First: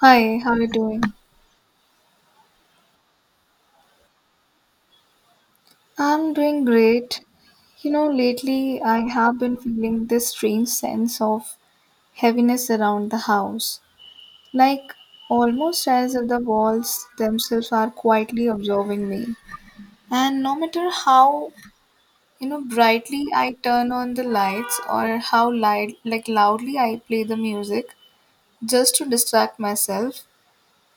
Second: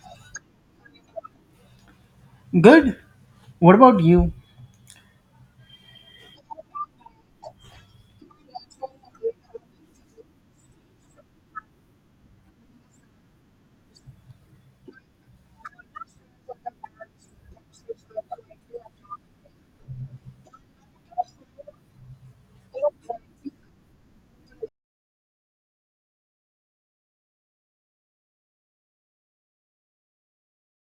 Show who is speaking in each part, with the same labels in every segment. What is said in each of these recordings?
Speaker 1: Hi, how are you doing?
Speaker 2: Good. What about you?
Speaker 1: I'm doing great. Lately I have been feeling this strange sense of heaviness around the house, like almost as if the walls themselves are quietly observing me. And no matter how, brightly I turn on the lights, or how like loudly I play the music just to distract myself.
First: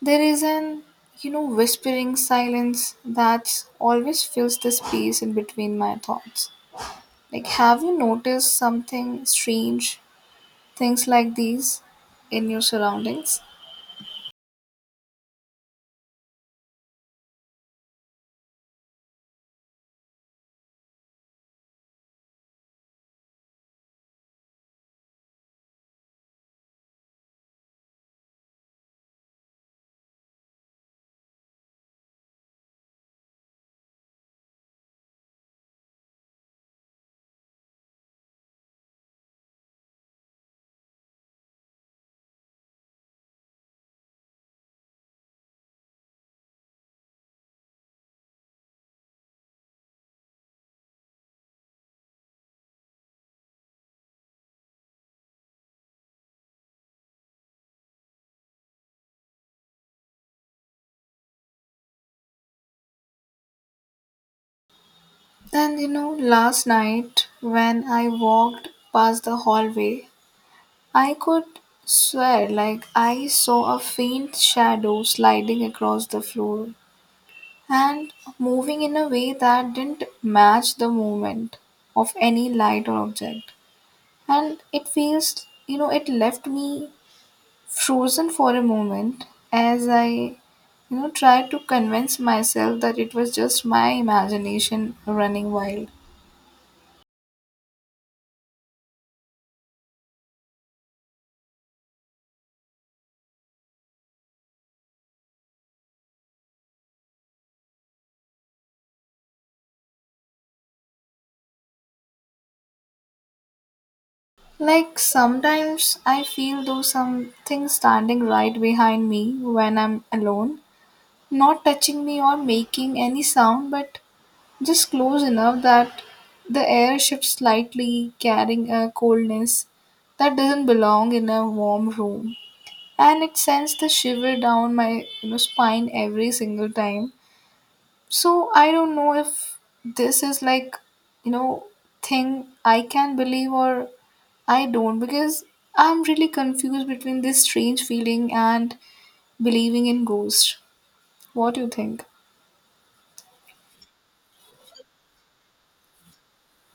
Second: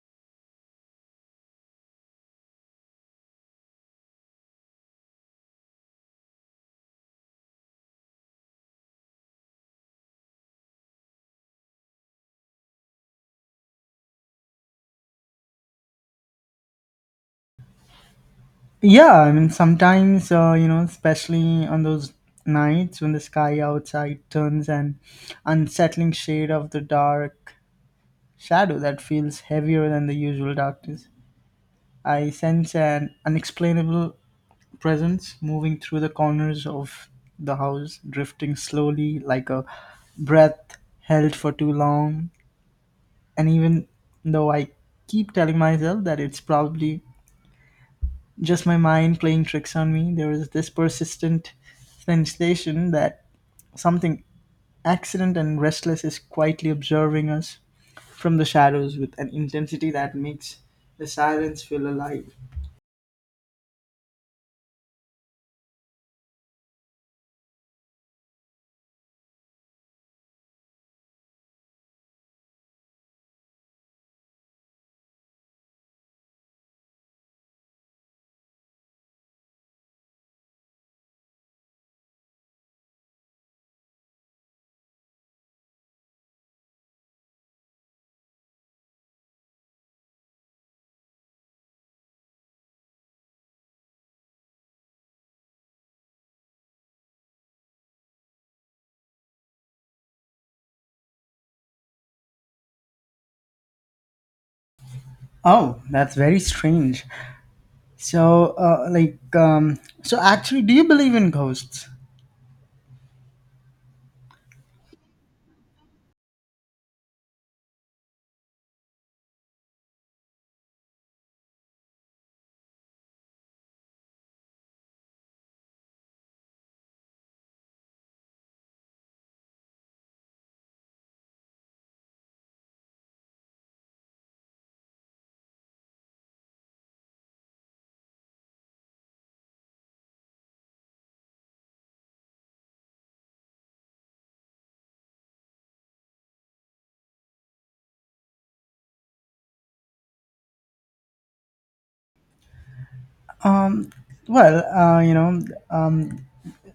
Speaker 1: There is an, whispering silence that always fills the space in between my thoughts. Like, have you noticed something strange, things like these in your surroundings?
Speaker 2: Yeah, I mean, sometimes, especially on those nights when the sky outside turns an unsettling shade of the dark shadow that feels heavier than the usual darkness, I sense an unexplainable presence moving through the corners of the house, drifting slowly like a breath held for too long. And even though I keep telling myself that it's probably just my mind playing tricks on me, there was this persistent sensation that something accident and restless is quietly observing us from the shadows with an intensity that makes the silence feel alive.
Speaker 1: Then, last night when I walked past the hallway, I could swear like I saw a faint shadow sliding across the floor and moving in a way that didn't match the movement of any light or object. And it feels it left me frozen for a moment as I tried to convince myself that it was just my imagination running wild.
Speaker 2: Oh, that's very strange. So, actually, do you believe in ghosts?
Speaker 1: Like, sometimes I feel though something standing right behind me when I'm alone, not touching me or making any sound, but just close enough that the air shifts slightly, carrying a coldness that doesn't belong in a warm room. And it sends the shiver down my spine every single time. So I don't know if this is like you know thing I can believe or I don't, because I'm really confused between this strange feeling and believing in ghosts. What do you think?
Speaker 2: Um, well,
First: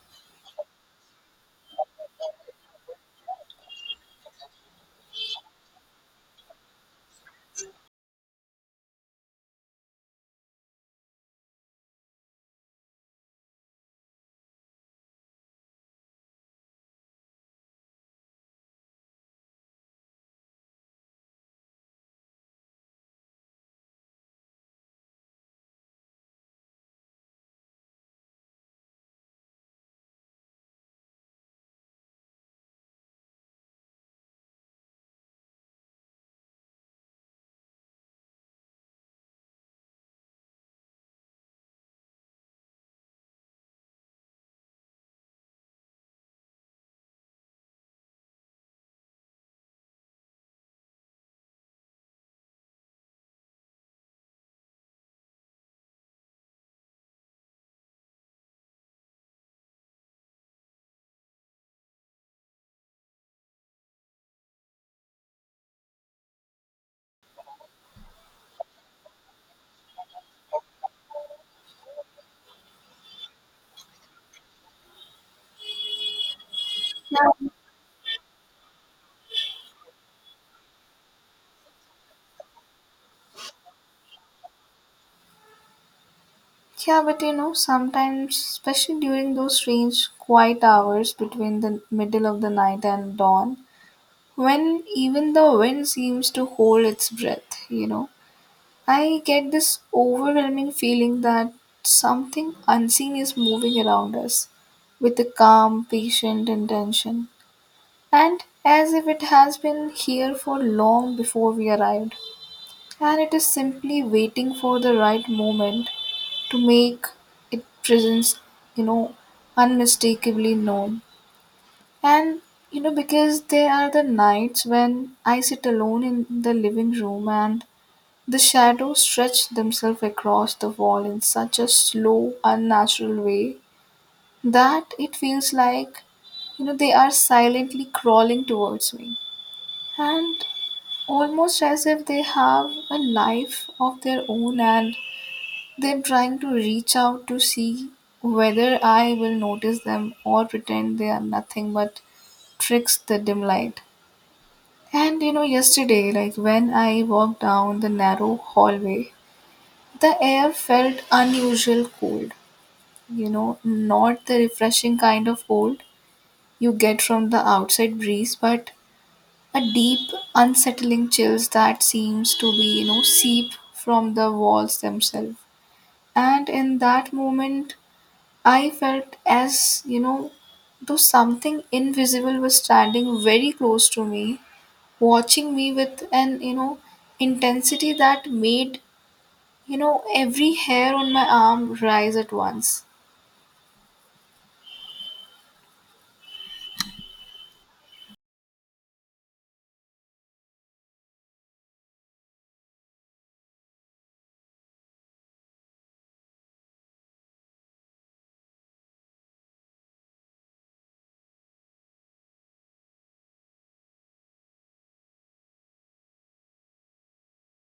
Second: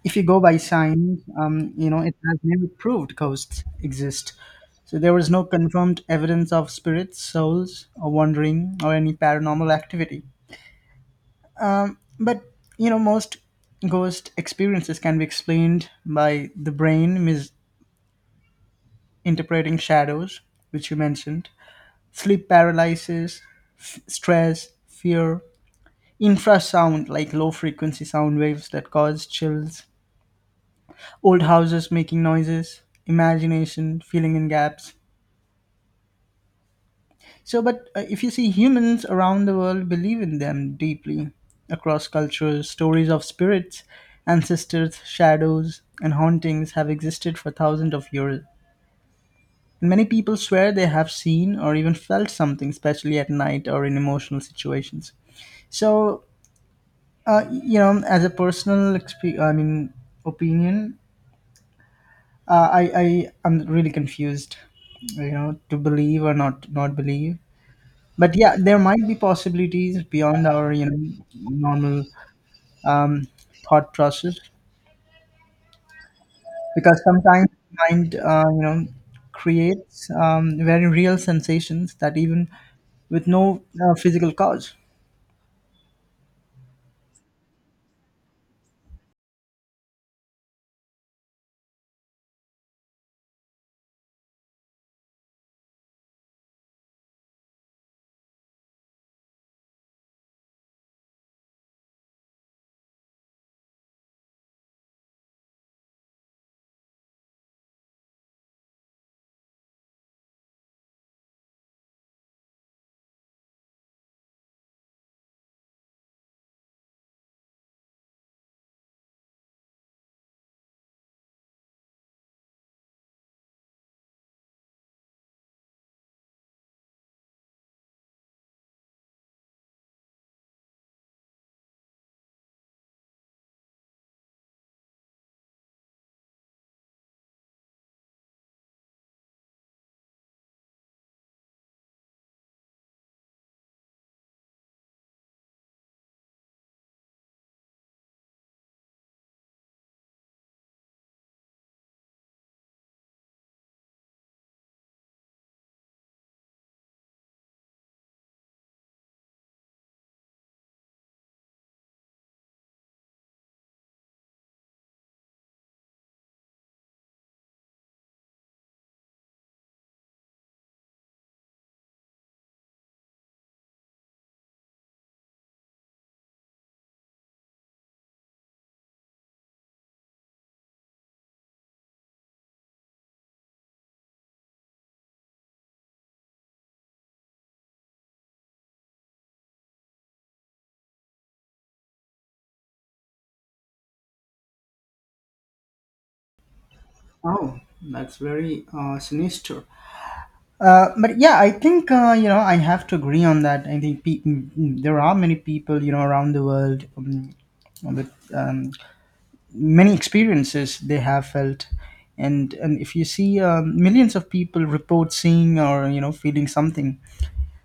Speaker 2: if you go by science, it has never proved ghosts exist. So there was no confirmed evidence of spirits, souls, or wandering, or any paranormal activity. But most ghost experiences can be explained by the brain misinterpreting shadows, which you mentioned, sleep paralysis, stress, fear, infrasound like low frequency sound waves that cause chills, old houses making noises, imagination filling in gaps. So, but if you see, humans around the world believe in them deeply across cultures. Stories of spirits, ancestors, shadows, and hauntings have existed for thousands of years. And many people swear they have seen or even felt something, especially at night or in emotional situations. So, as a personal, opinion, I am really confused, you know, to believe or not believe. But yeah, there might be possibilities beyond our normal um, thought process, because
Speaker 1: Yeah,
Speaker 2: sometimes mind, creates very real sensations, that even with no physical cause.
Speaker 1: yeah, but sometimes, especially during those strange quiet hours between the middle of the night and dawn, when even the wind seems to hold its breath, I get this overwhelming feeling that something unseen is moving around us with a calm, patient intention, and as if it has been here for long before we arrived, and it is simply waiting for the right moment to make its presence, you know, unmistakably known. And because there are the nights when I sit alone in the living room and the shadows stretched themselves across the wall in such a slow, unnatural way that it feels like, they are silently crawling towards me. And almost as if they have a life of their own, and they're trying to reach out to see whether I will notice them or pretend they are nothing but tricks the dim light. And yesterday, like when I walked down the narrow hallway, the air felt unusual cold, not the refreshing kind of cold you get from the outside breeze, but a deep, unsettling chills that seems to be, seep from the walls themselves. And in that moment, I felt as though something invisible was standing very close to me, watching me with an intensity that made every hair on my arm rise at once.
Speaker 2: Oh, that's very sinister. But yeah, I think you know, I have to agree on that. I think there are many people, you know, around the world with many experiences they have felt, and if you see, millions of people report seeing or you know feeling something,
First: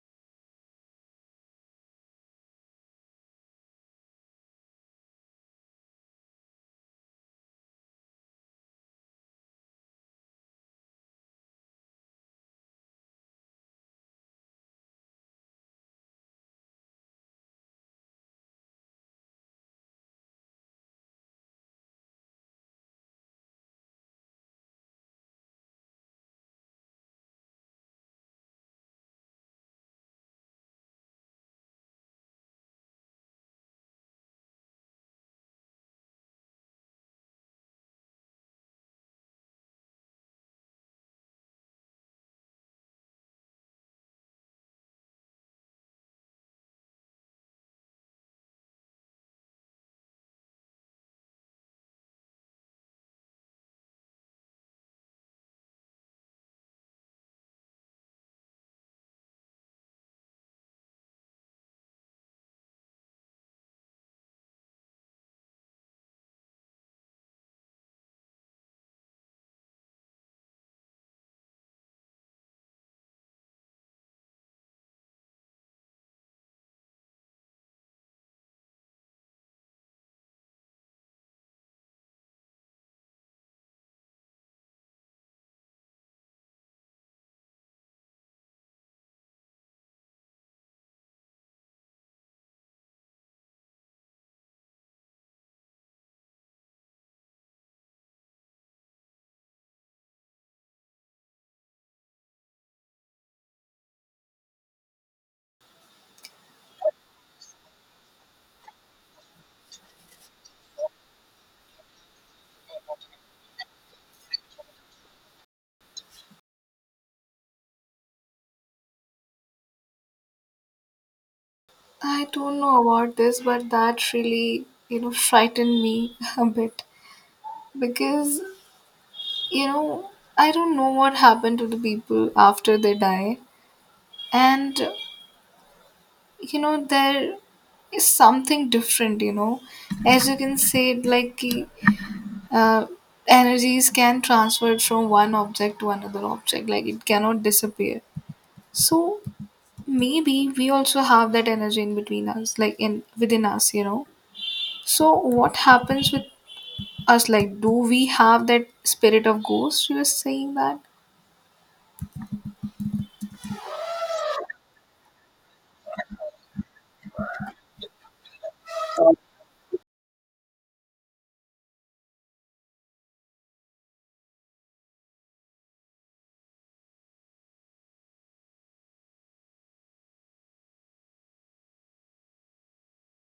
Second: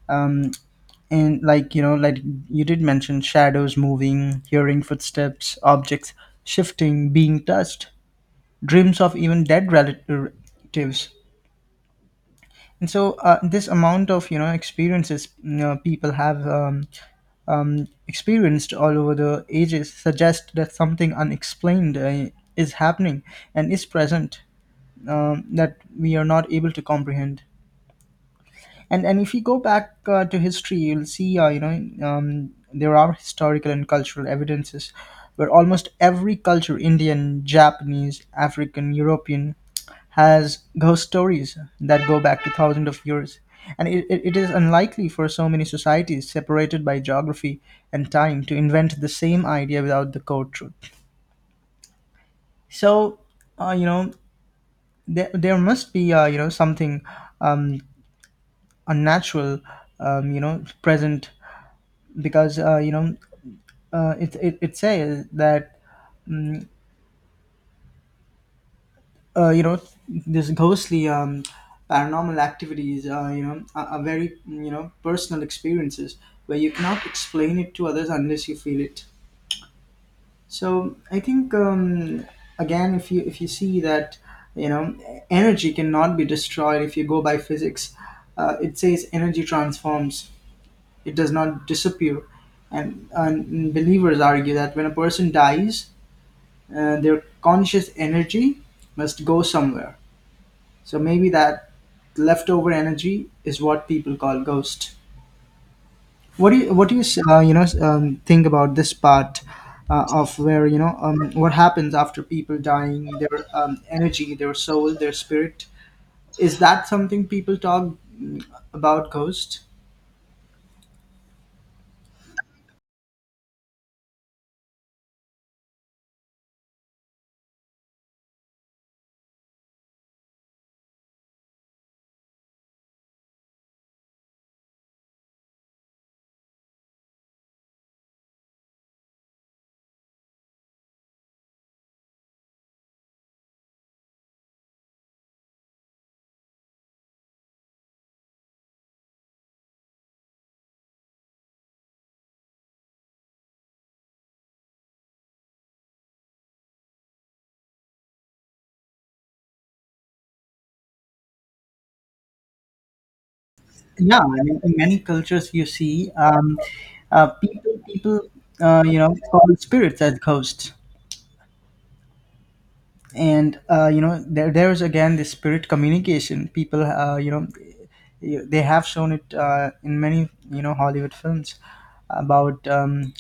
Speaker 2: um, and like you know like you did mention shadows moving, hearing footsteps, objects shifting, being touched, dreams of even dead relatives. And so this amount of you know experiences, you know, people have experienced all over the ages, suggest that something unexplained is happening and is present, that we are not able to comprehend. And if you go back to history, you'll see, there are historical and cultural evidences where almost every culture, Indian, Japanese, African, European, has ghost stories that go back to thousands of years, and it is unlikely for so many societies separated by geography and time to invent the same idea without the core truth. So, uh, you know, there must be, something um, unnatural, present. Because, it says that mm, uh, you know this ghostly paranormal activities are very you know personal experiences where you cannot explain it to others unless you feel it. So I think, again, if you see that, you know, energy cannot be destroyed. If you go by physics, it says energy transforms, it does not disappear. And believers argue that when a person dies, their conscious energy must go somewhere. So maybe that leftover energy is what people call ghost. What do you you know think about this part, of where, you know, what happens after people dying, their energy, their soul, their spirit? Is that something people talk mm, about ghost?
Speaker 1: I don't know about this, but that really, frightened me a bit because, you know, I don't know what happened to the people after they die. And there is something different. As you can say, it like, uh, energies can transfer from one object to another object, like, it cannot disappear. So, maybe we also have that energy in between us, like in within us, so what happens with us, like, do we have that spirit of ghost you were saying that?
Speaker 2: Yeah, I mean, in many cultures you see, people you know call spirits as ghosts. And there is again this spirit communication, people you know they have shown it in many, you know, hollywood films about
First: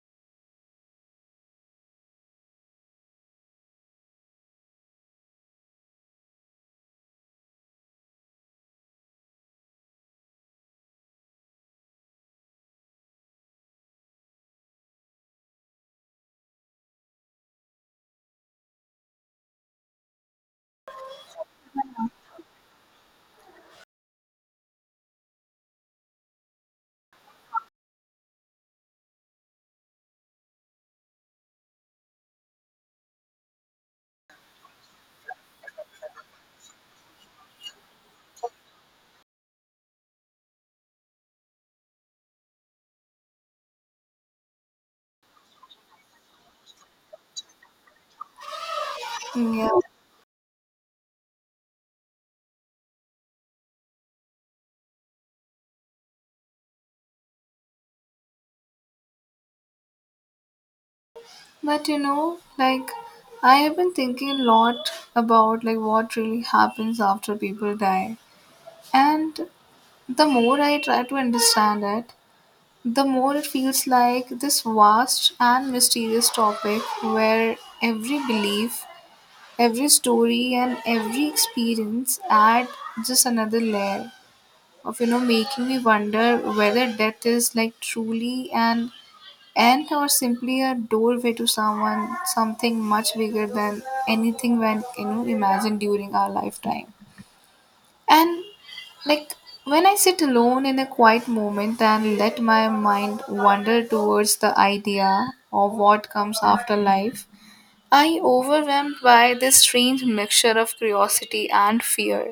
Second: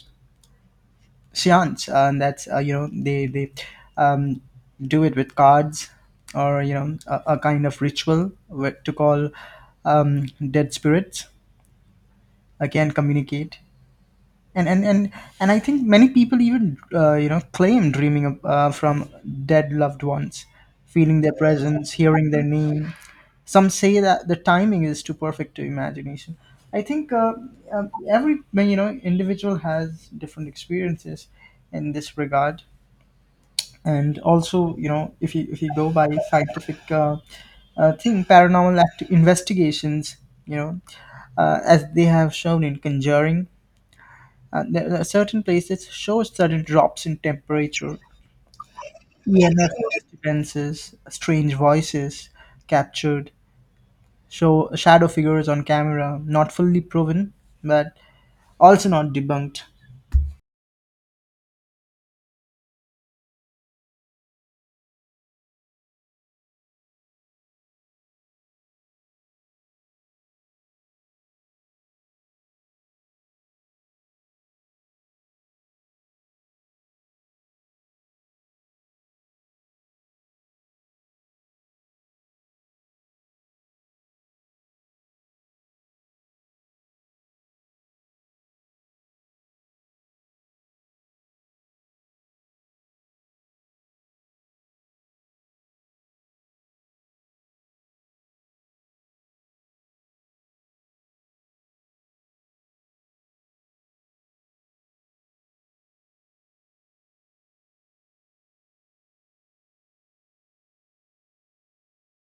Speaker 2: seance. And that's, you know they um, do it with cards, or, you know, a kind of ritual to call dead spirits, again communicate. And and and and I think many people even, claim dreaming of, from dead loved ones, feeling their presence, hearing their name. Some say that the timing is too perfect to imagination. I think every you know individual has different experiences in this regard. And also, you know, if you go by scientific thing, paranormal investigations, you know, as they have shown in Conjuring, there are certain places show sudden drops in temperature, yeah,
Speaker 1: Yeah,
Speaker 2: disturbances, strange voices captured, show shadow figures on camera, not fully proven, but also not debunked.
Speaker 1: but like, I have been thinking a lot about like what really happens after people die, and the more I try to understand it, the more it feels like this vast and mysterious topic where every belief, every story and every experience add just another layer of making me wonder whether death is like truly an end or simply a doorway to someone something much bigger than anything when imagined during our lifetime. And like, when I sit alone in a quiet moment and let my mind wander towards the idea of what comes after life, I overwhelmed by this strange mixture of curiosity and fear.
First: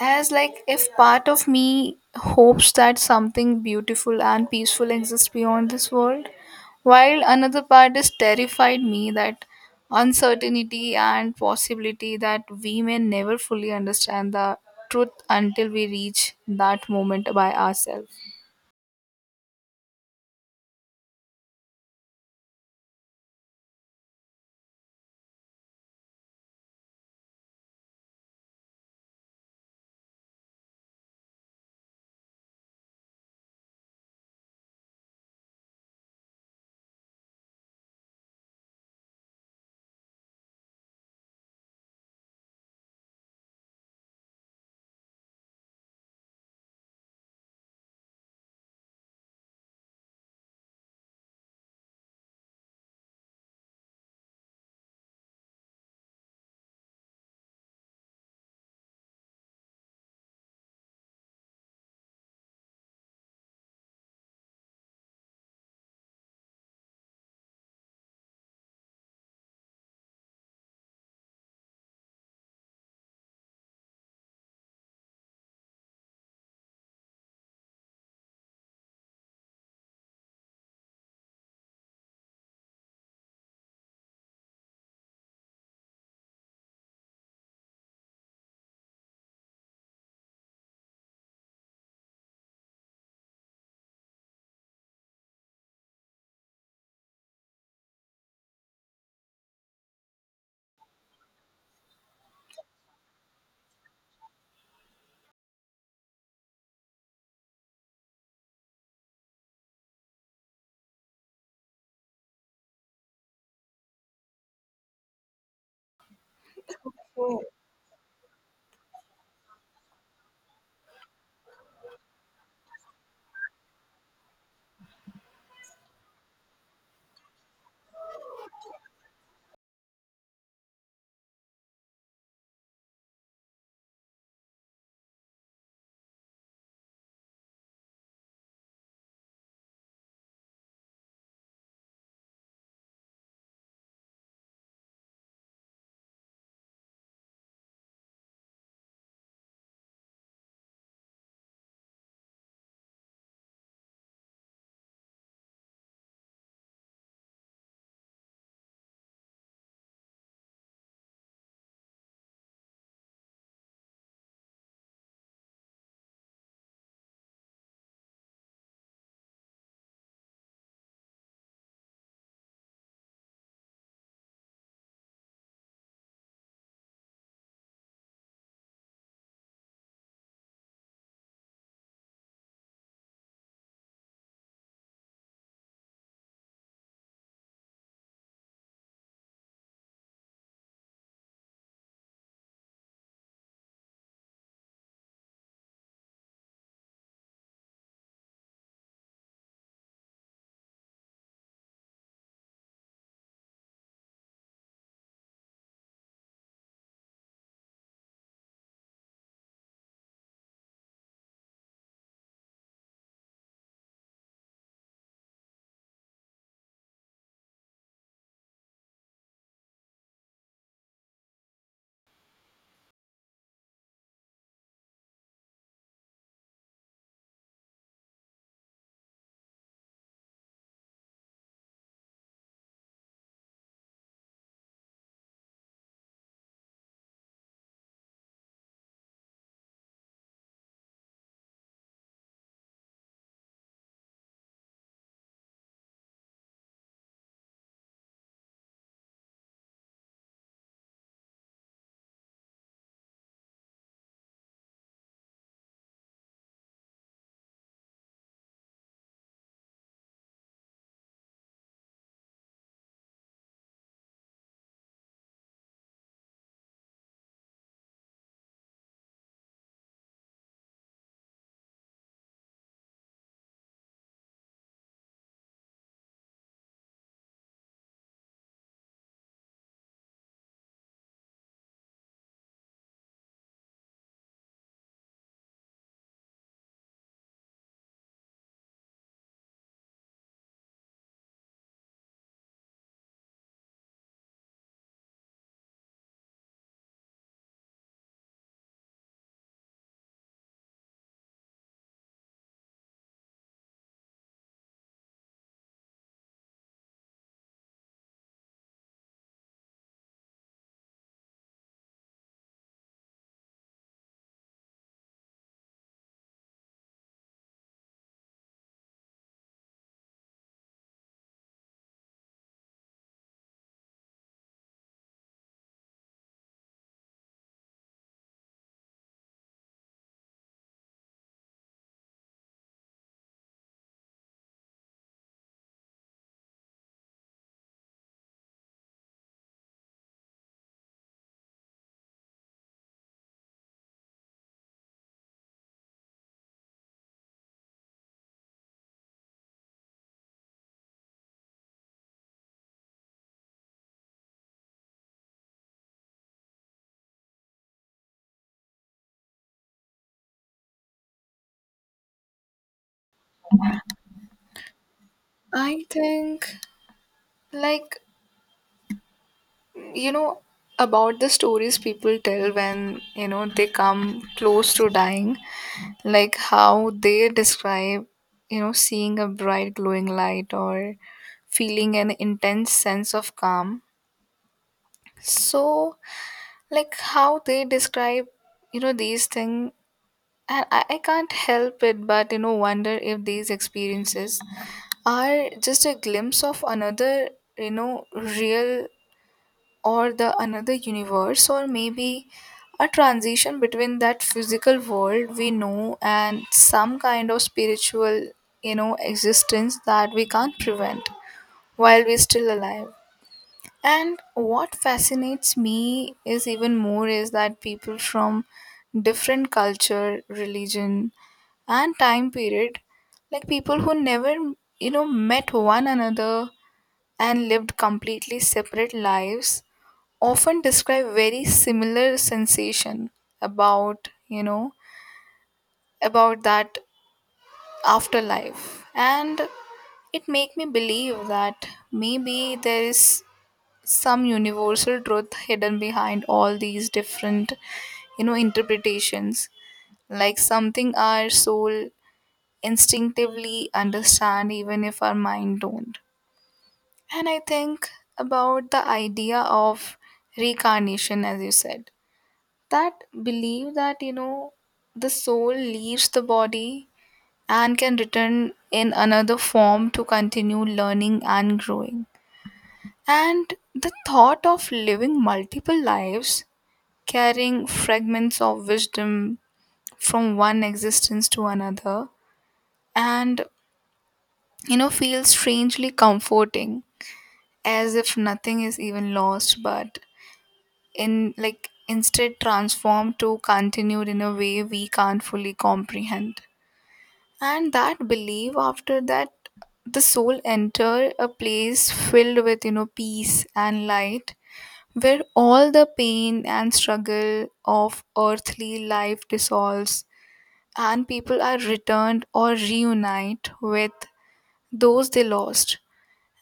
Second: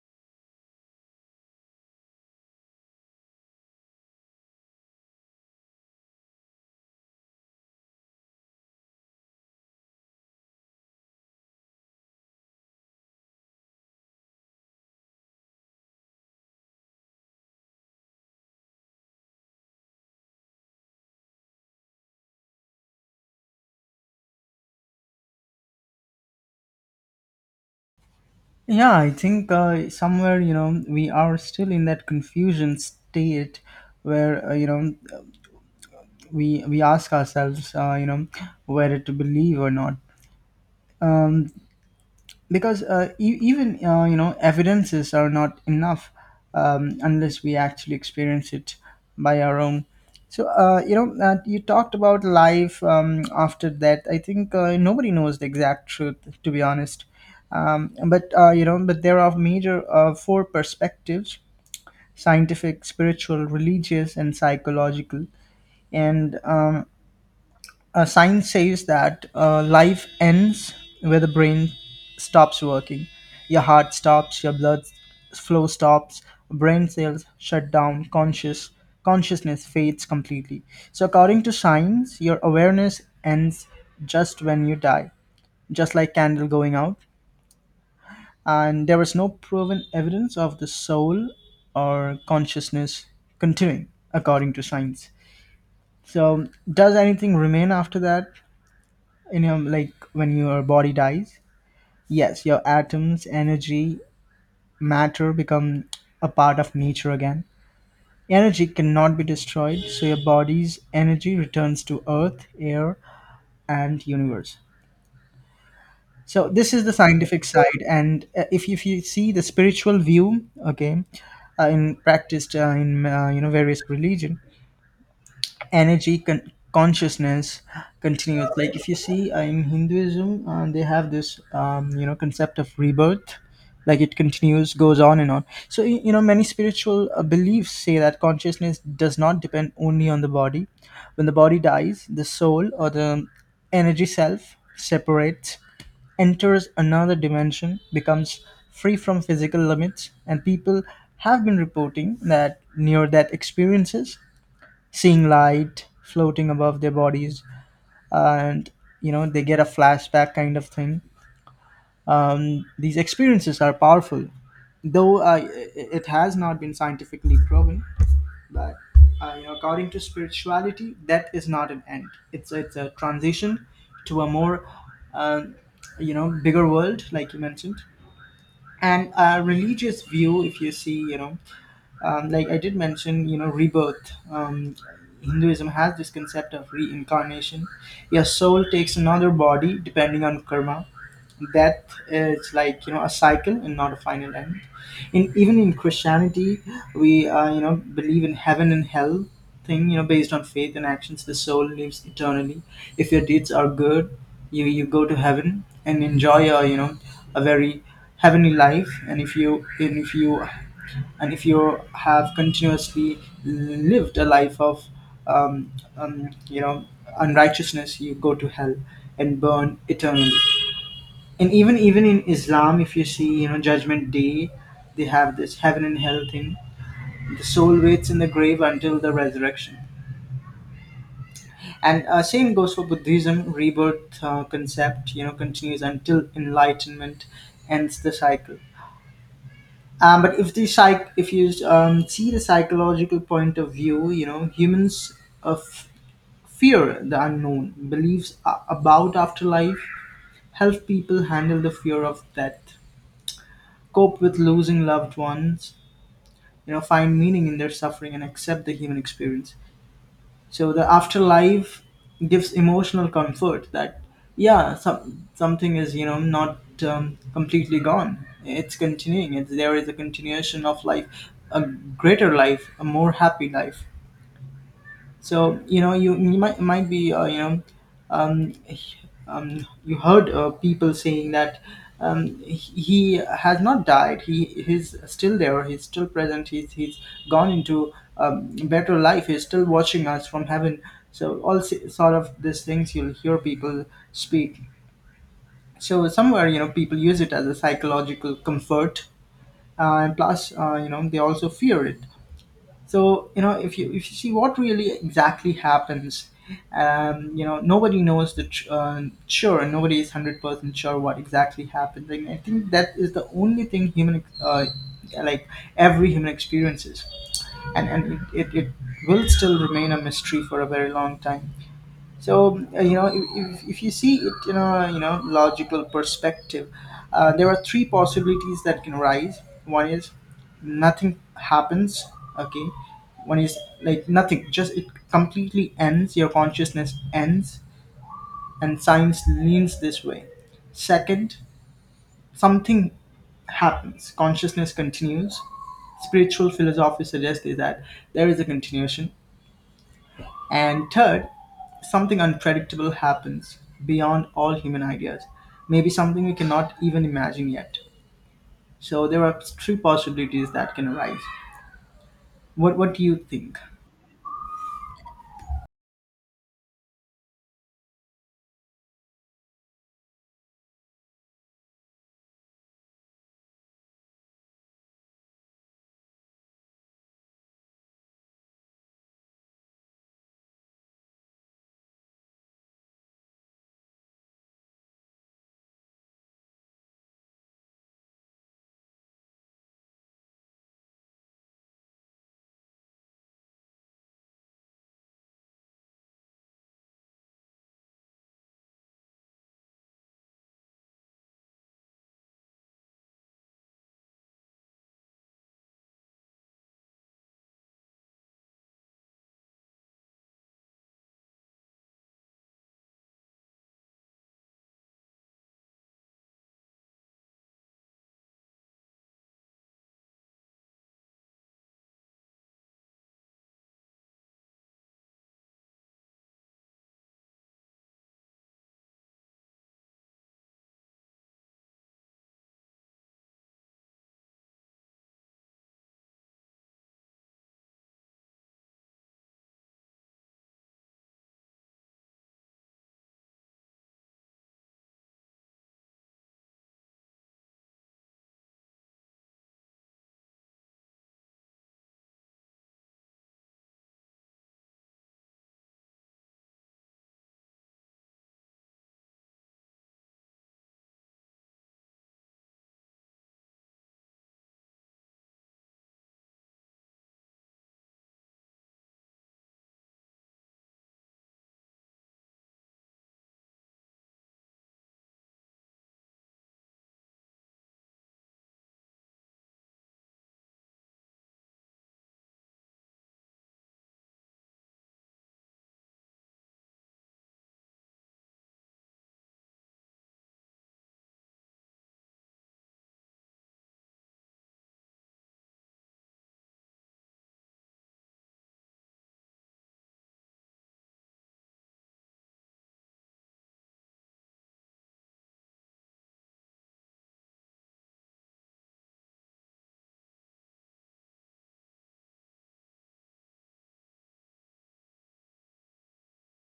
Speaker 1: As like if part of me hopes that something beautiful and peaceful exists beyond this world, while another part is terrified me that uncertainty and possibility that we may never fully understand the truth until we reach that moment by ourselves.
Speaker 2: Yeah, I think, somewhere, you know, we are still in that confusion state where, we ask ourselves, whether to believe or not. Because e- even you know, evidences are not enough, unless we actually experience it by our own. So, you talked about life, after that, I think, nobody knows the exact truth, to be honest. But You know, but there are major four perspectives: scientific, spiritual, religious and psychological. And Science says that life ends where the brain stops working. Your heart stops, your blood flow stops, brain cells shut down, consciousness fades completely. So according to science, your awareness ends just when you die, just like candle going out. And there was no proven evidence of the soul or consciousness continuing, according to science. So does anything remain after that? You know, like when your body dies, yes, your atoms, energy, matter become a part of nature again. Energy cannot be destroyed, so your body's energy returns to earth, air and universe. So this is the scientific side. And if you see the spiritual view, okay, in practiced in you know, various religion, consciousness continues. Like if you see, in hinduism, they have this, you know, concept of rebirth, like it continues, goes on and on. So you know, many spiritual beliefs say that consciousness does not depend only on the body. When the body dies, the soul or the energy self separates, enters another dimension, becomes free from physical limits. And people have been reporting that near death experiences, seeing light floating above their bodies, and you know they get a flashback kind of thing. These experiences are powerful, though it has not been scientifically proven. But you know, according to spirituality, death is not an end. It's a transition to a more, um, you know, bigger world, like you mentioned. And a religious view, if you see, you know, like I did mention, you know, rebirth. Hinduism has this concept of reincarnation. Your soul takes another body depending on karma. Death is like you know a cycle and not a final end. In Even in christianity, we you know believe in heaven and hell thing, you know, based on faith and actions. The soul lives eternally. If your deeds are good, you go to heaven and enjoy a you know a very heavenly life. And if you have continuously lived a life of you know, unrighteousness, you go to hell and burn eternally. And even even in Islam, if you see, you know, Judgment Day, they have this heaven and hell thing. The soul waits in the grave until the resurrection. And same goes for Buddhism. Rebirth concept, you know, continues until enlightenment ends the cycle. But if the psych, If you see the psychological point of view, you know, humans of fear the unknown. Beliefs about afterlife help people handle the fear of death, cope with losing loved ones, you know, find meaning in their suffering and accept the human experience. So the afterlife gives emotional comfort that yeah, something is you know not completely gone, it's continuing. It's, there is a continuation of life, a greater life, a more happy life. So you know, you might be, um, h- you heard people saying that, um, he he has not died. He's still there. He's still present. He's gone into better life. He's still watching us from heaven. So all sort of these things you'll hear people speak. So somewhere, you know, people use it as a psychological comfort, and plus you know, they also fear it. So you know, if you see what really exactly happens, you know, nobody knows the sure, and nobody is 100% sure what exactly happened. And I think that is the only thing, human ex- like every human experiences. And it will still remain a mystery for a very long time. So you know, if you see it in a you know logical perspective, there are three possibilities that can arise. One is nothing happens. Okay, one is like nothing, just it completely ends. Your consciousness ends, and science leans this way. Second, something happens. Consciousness continues. Spiritual philosophy suggests that there is a continuation. And third, something unpredictable happens beyond all human ideas, maybe something we cannot even imagine yet. So there are three possibilities that can arise. What do you think?
Speaker 1: I think like you know about the stories people tell when they come close to dying, like how they describe seeing a bright glowing light or feeling an intense sense of calm. So, like how they describe these things. And I can't help it, but wonder if these experiences are just a glimpse of another real, or the another universe, or maybe a transition between that physical world we know and some kind of spiritual existence that we can't prevent while we're still alive. And what fascinates me is even more is that people from different culture, religion and time period, like people who never met one another and lived completely separate lives, often describe very similar sensation about you know about that afterlife. And it make me believe that maybe there is some universal truth hidden behind all these different interpretations, like something our soul instinctively understand even if our mind don't. And I think about the idea of reincarnation, as you said, that belief that the soul leaves the body and can return in another form to continue learning and growing, and the thought of living multiple lives carrying fragments of wisdom from one existence to another, and feels strangely comforting, as if nothing is even lost, but in like instead transformed to continued in a way we can't fully comprehend. And that belief after that, the soul enter a place filled with peace and light, where all the pain and struggle of earthly life dissolves, and people are returned or reunite with those they lost.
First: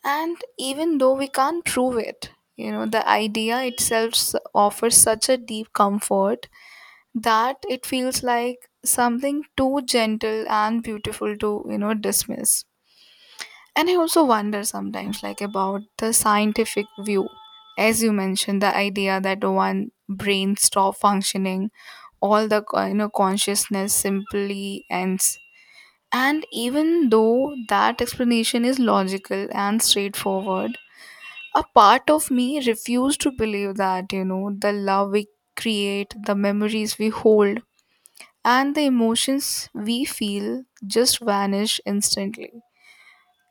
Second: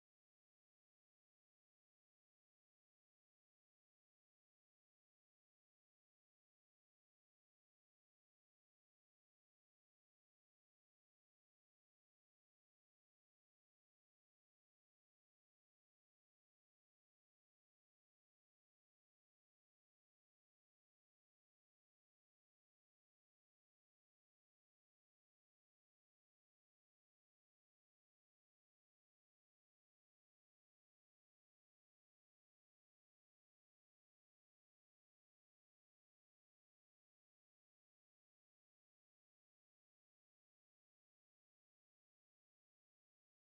Speaker 1: And even though we can't prove it, the idea itself offers such a deep comfort that it feels like something too gentle and beautiful to dismiss. And I also wonder sometimes, like, about the scientific view. As you mentioned, the idea that one brain stop functioning, all the consciousness simply ends. And even though that explanation is logical and straightforward, a part of me refused to believe that the love we create, the memories we hold, and the emotions we feel just vanish instantly,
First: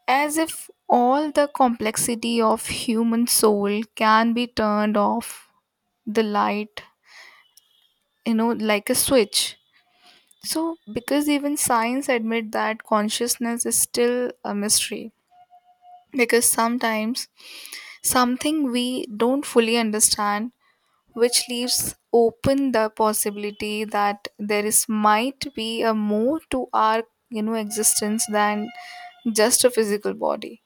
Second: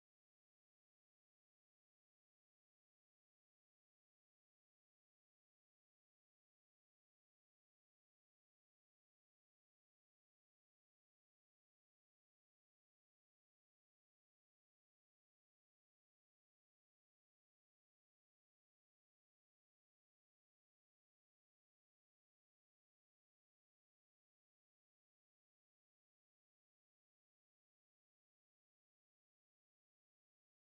Speaker 1: as if all the complexity of human soul can be turned off the light like a switch. So, because even science admit that consciousness is still a mystery, because sometimes something we don't fully understand, which leaves open the possibility that there is might be a more to our existence than just a physical body.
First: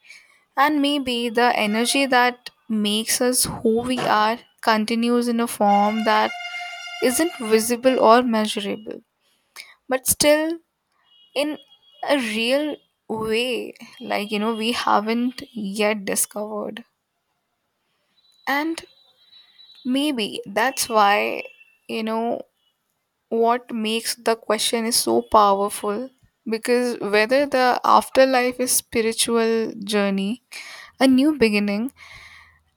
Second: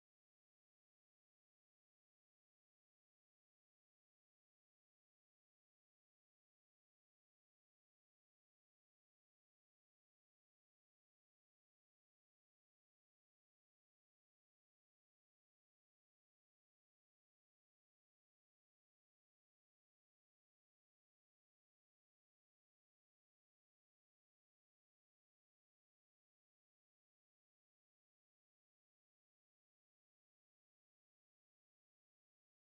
Speaker 1: And maybe the energy that makes us who we are continues in a form that isn't visible or measurable, but still in a real way, like we haven't yet discovered. And maybe that's why you know what makes the question is so powerful, because whether the afterlife is spiritual journey, a new beginning,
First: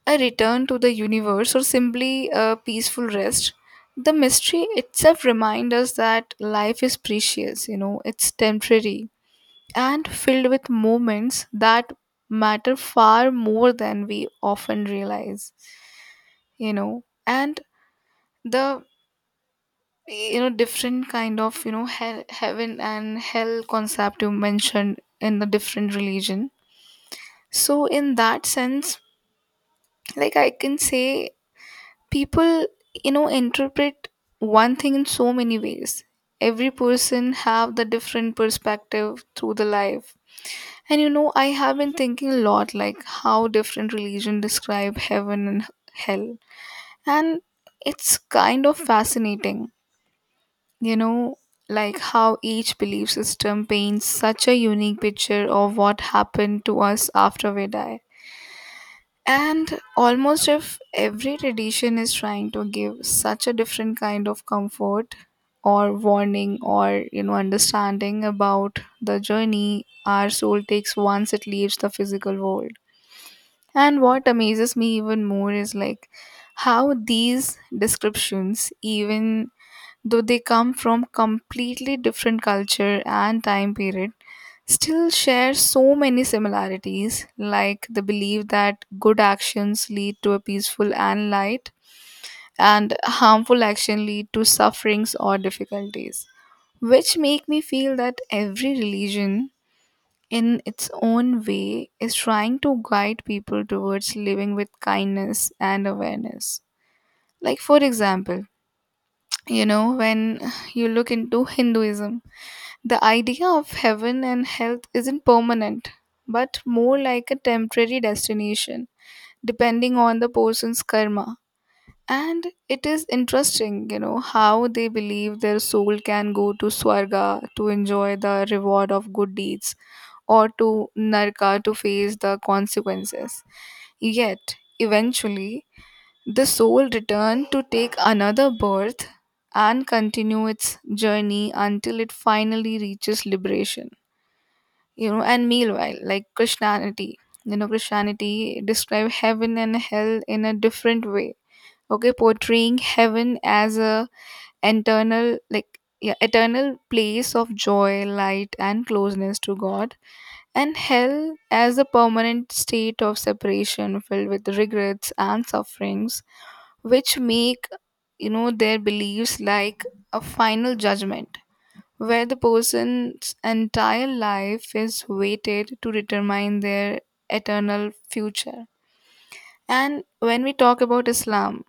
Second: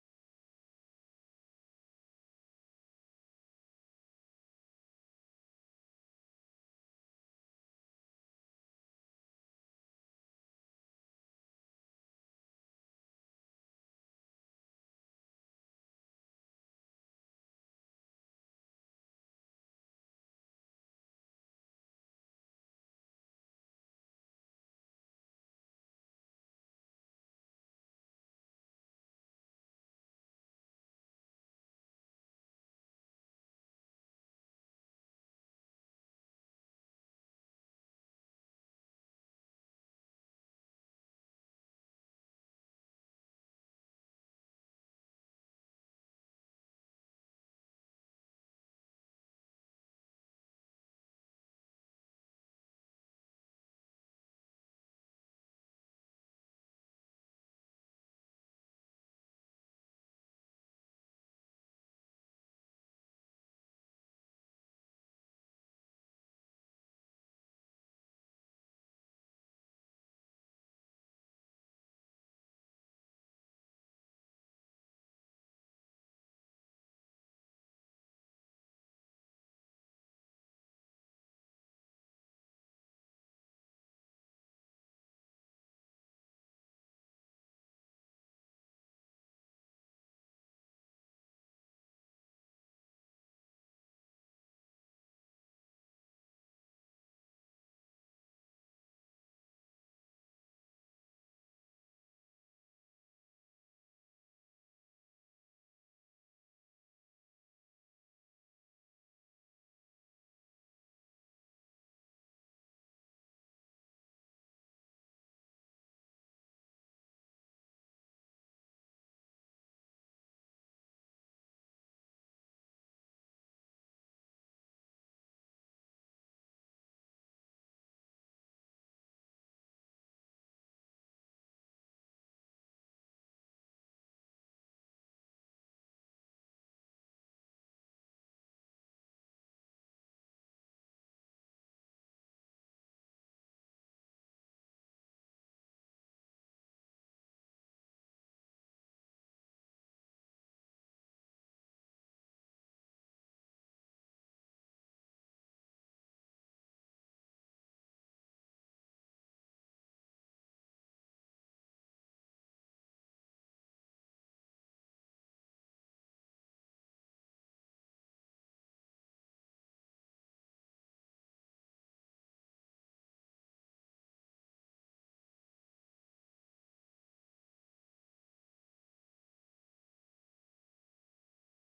Speaker 1: a return to the universe, or simply a peaceful rest, the mystery itself reminds us that life is precious, it's temporary and filled with moments that matter far more than we often realize. And the different kind of hell, heaven and hell concept you mentioned in the different religion. So in that sense, like I can say people interpret one thing in so many ways. Every person have the different perspective through the life. And I have been thinking a lot, like how different religion describe heaven and hell, and it's kind of fascinating you know like how each belief system paints such a unique picture of what happened to us after we die, and almost if every tradition is trying to give such a different kind of comfort or warning or understanding about the journey our soul takes once it leaves the physical world. And what amazes me even more is like how these descriptions, even though they come from completely different culture and time period, still share so many similarities, like the belief that good actions lead to a peaceful and light, and harmful action lead to sufferings or difficulties, which make me feel that every religion in its own way is trying to guide people towards living with kindness and awareness. Like, for example, when you look into Hinduism, the idea of heaven and health isn't permanent, but more like a temporary destination, depending on the person's karma. And it is interesting, how they believe their soul can go to Swarga to enjoy the reward of good deeds or to Narka to face the consequences. Yet, eventually, the soul returns to take another birth and continue its journey until it finally reaches liberation. And meanwhile, like christianity you know christianity describe heaven and hell in a different way, okay, portraying heaven as a eternal place of joy, light, and closeness to God, and hell as a permanent state of separation filled with regrets and sufferings, which make their beliefs like a final judgment, where the person's entire life is weighted to determine their eternal future. And when we talk about Islam,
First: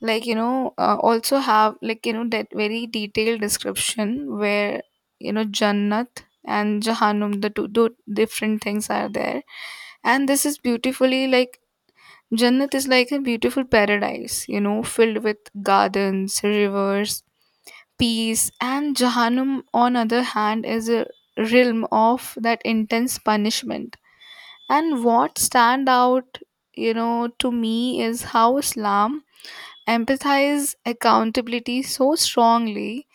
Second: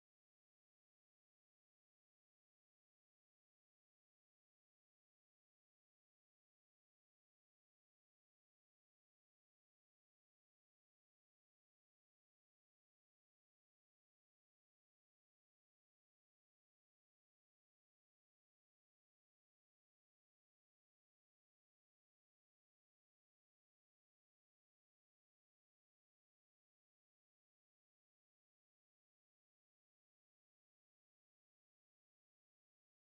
Speaker 1: like also have, like that very detailed description, where Jannat and Jahannam, the two different things, are there, and this is beautifully, like, Jannat is like a beautiful paradise, filled with gardens, rivers, peace, and Jahannam, on other hand, is a realm of that intense punishment. And what stand out, to me is how Islam emphasizes accountability so strongly,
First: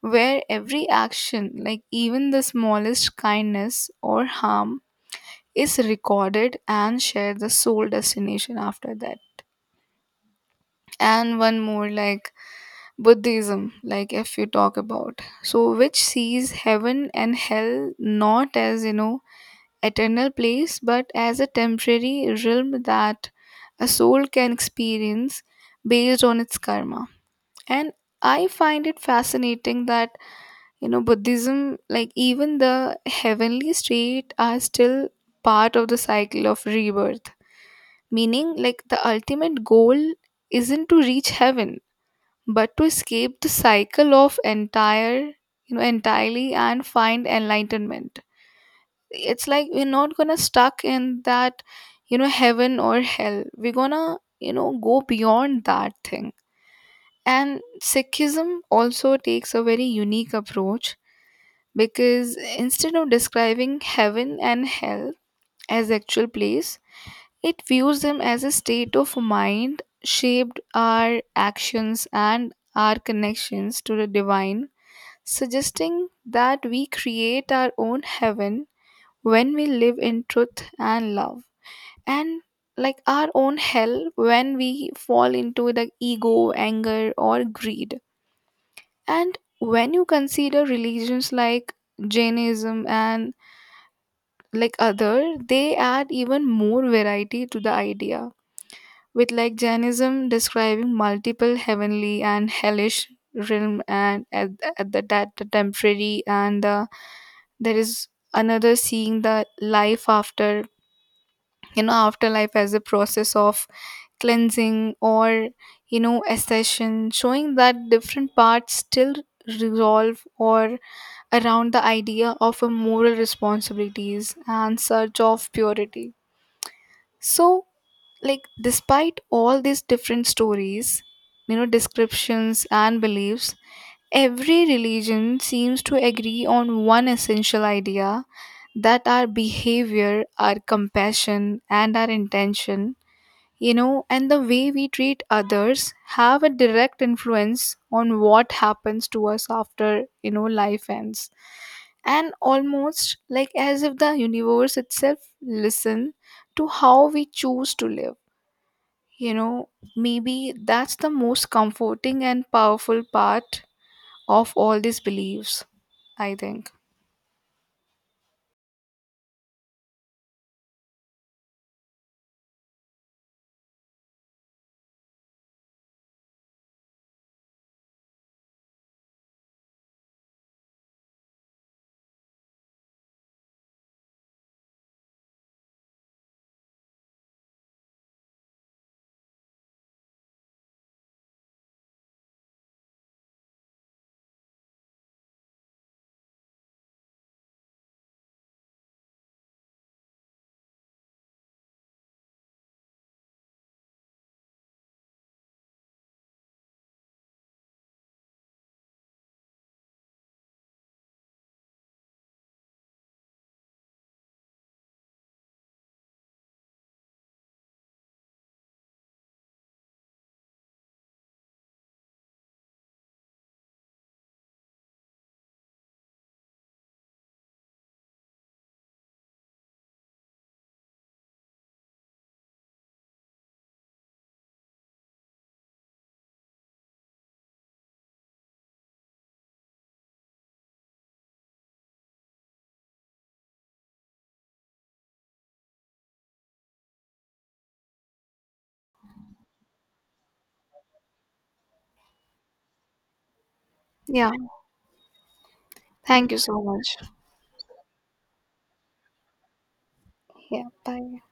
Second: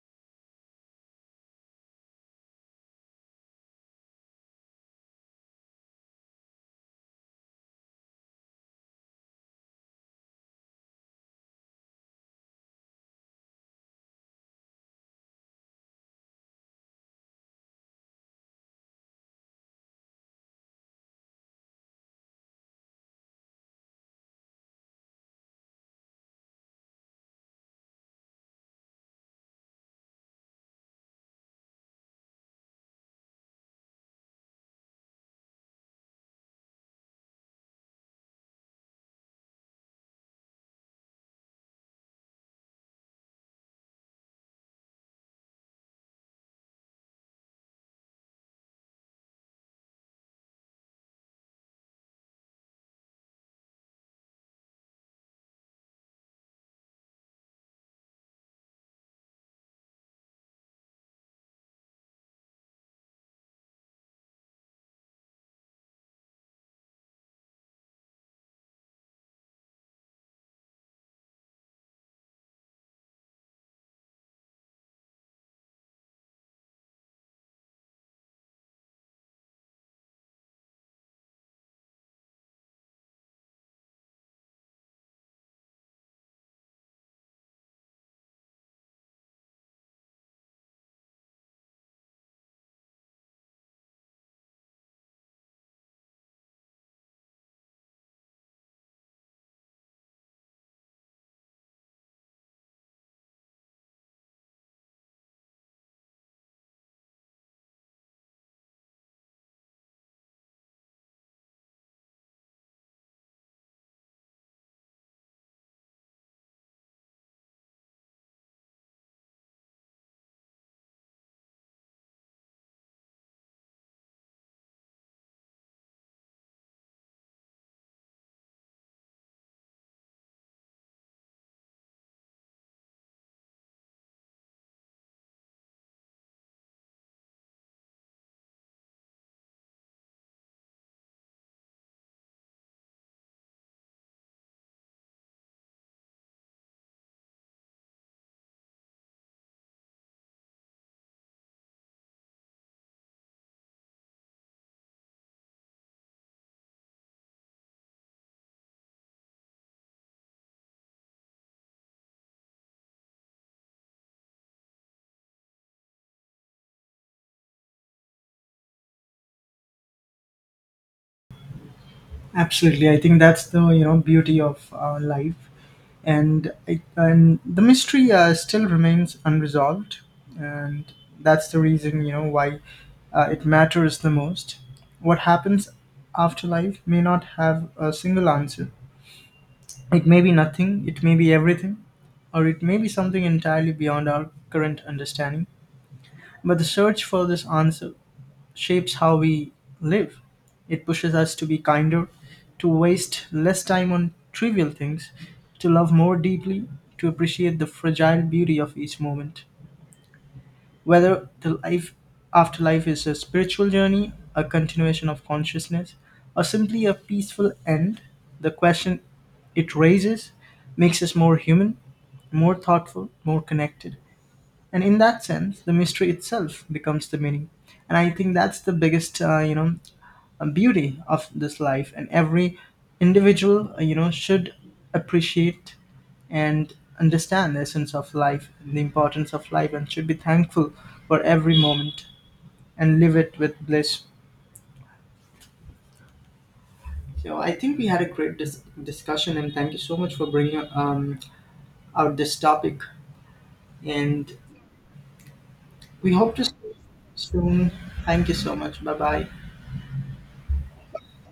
Speaker 1: where every action, like even the smallest kindness or harm, is recorded and shared the sole destination after that. And one more, like Buddhism, like if you talk about, so, which sees heaven and hell not as eternal place, but as a temporary realm that a soul can experience based on its karma. And I find it fascinating that Buddhism, like even the heavenly state, are still part of the cycle of rebirth. Meaning, like the ultimate goal isn't to reach heaven but to escape the cycle of entirely and find enlightenment. It's like we're not gonna stuck in that, heaven or hell, we're gonna go beyond that thing. And Sikhism also takes a very unique approach, because instead of describing heaven and hell as actual place, it views them as a state of mind, shaped our actions and our connections to the divine, suggesting that we create our own heaven when we live in truth and love, and like our own hell when we fall into the ego, anger, or greed. And when you consider religions like Jainism and like other, they add even more variety to the idea, with like Jainism describing multiple heavenly and hellish realm, and at the, that the temporary and the, there is another seeing the life after afterlife as a process of cleansing or accession, showing that different parts still revolve or around the idea of a moral responsibilities and search of purity. So, like, despite all these different stories, descriptions and beliefs, every religion seems to agree on one essential idea, that our behavior, our compassion, and our intention, and the way we treat others have a direct influence on what happens to us after life ends. And almost like as if the universe itself listen to how we choose to live you know, maybe that's the most comforting and powerful part of all these beliefs, I think.
Speaker 2: Absolutely, I think that's the you know beauty of life, and the mystery still remains unresolved, and that's the reason, you know, why it matters the most. What happens after life may not have a single answer. It may be nothing, it may be everything, or it may be something entirely beyond our current understanding. But the search for this answer shapes how we live. It pushes us to be kinder, to waste less time on trivial things, to love more deeply, to appreciate the fragile beauty of each moment. Whether the life afterlife is a spiritual journey, a continuation of consciousness, or simply a peaceful end, the question it raises makes us more human, more thoughtful, more connected. And in that sense, the mystery itself becomes the meaning. And I think that's the biggest, beauty of this life, and every individual, should appreciate and understand the essence of life, the importance of life, and should be thankful for every moment and live it with bliss. So I think we had a great discussion, and thank you so much for bringing out this topic,
Speaker 1: Yeah.
Speaker 2: and we
Speaker 1: Thank
Speaker 2: hope
Speaker 1: you
Speaker 2: to see
Speaker 1: so
Speaker 2: you
Speaker 1: much.
Speaker 2: soon. Thank you so much. Bye bye.
Speaker 1: Yeah. Bye.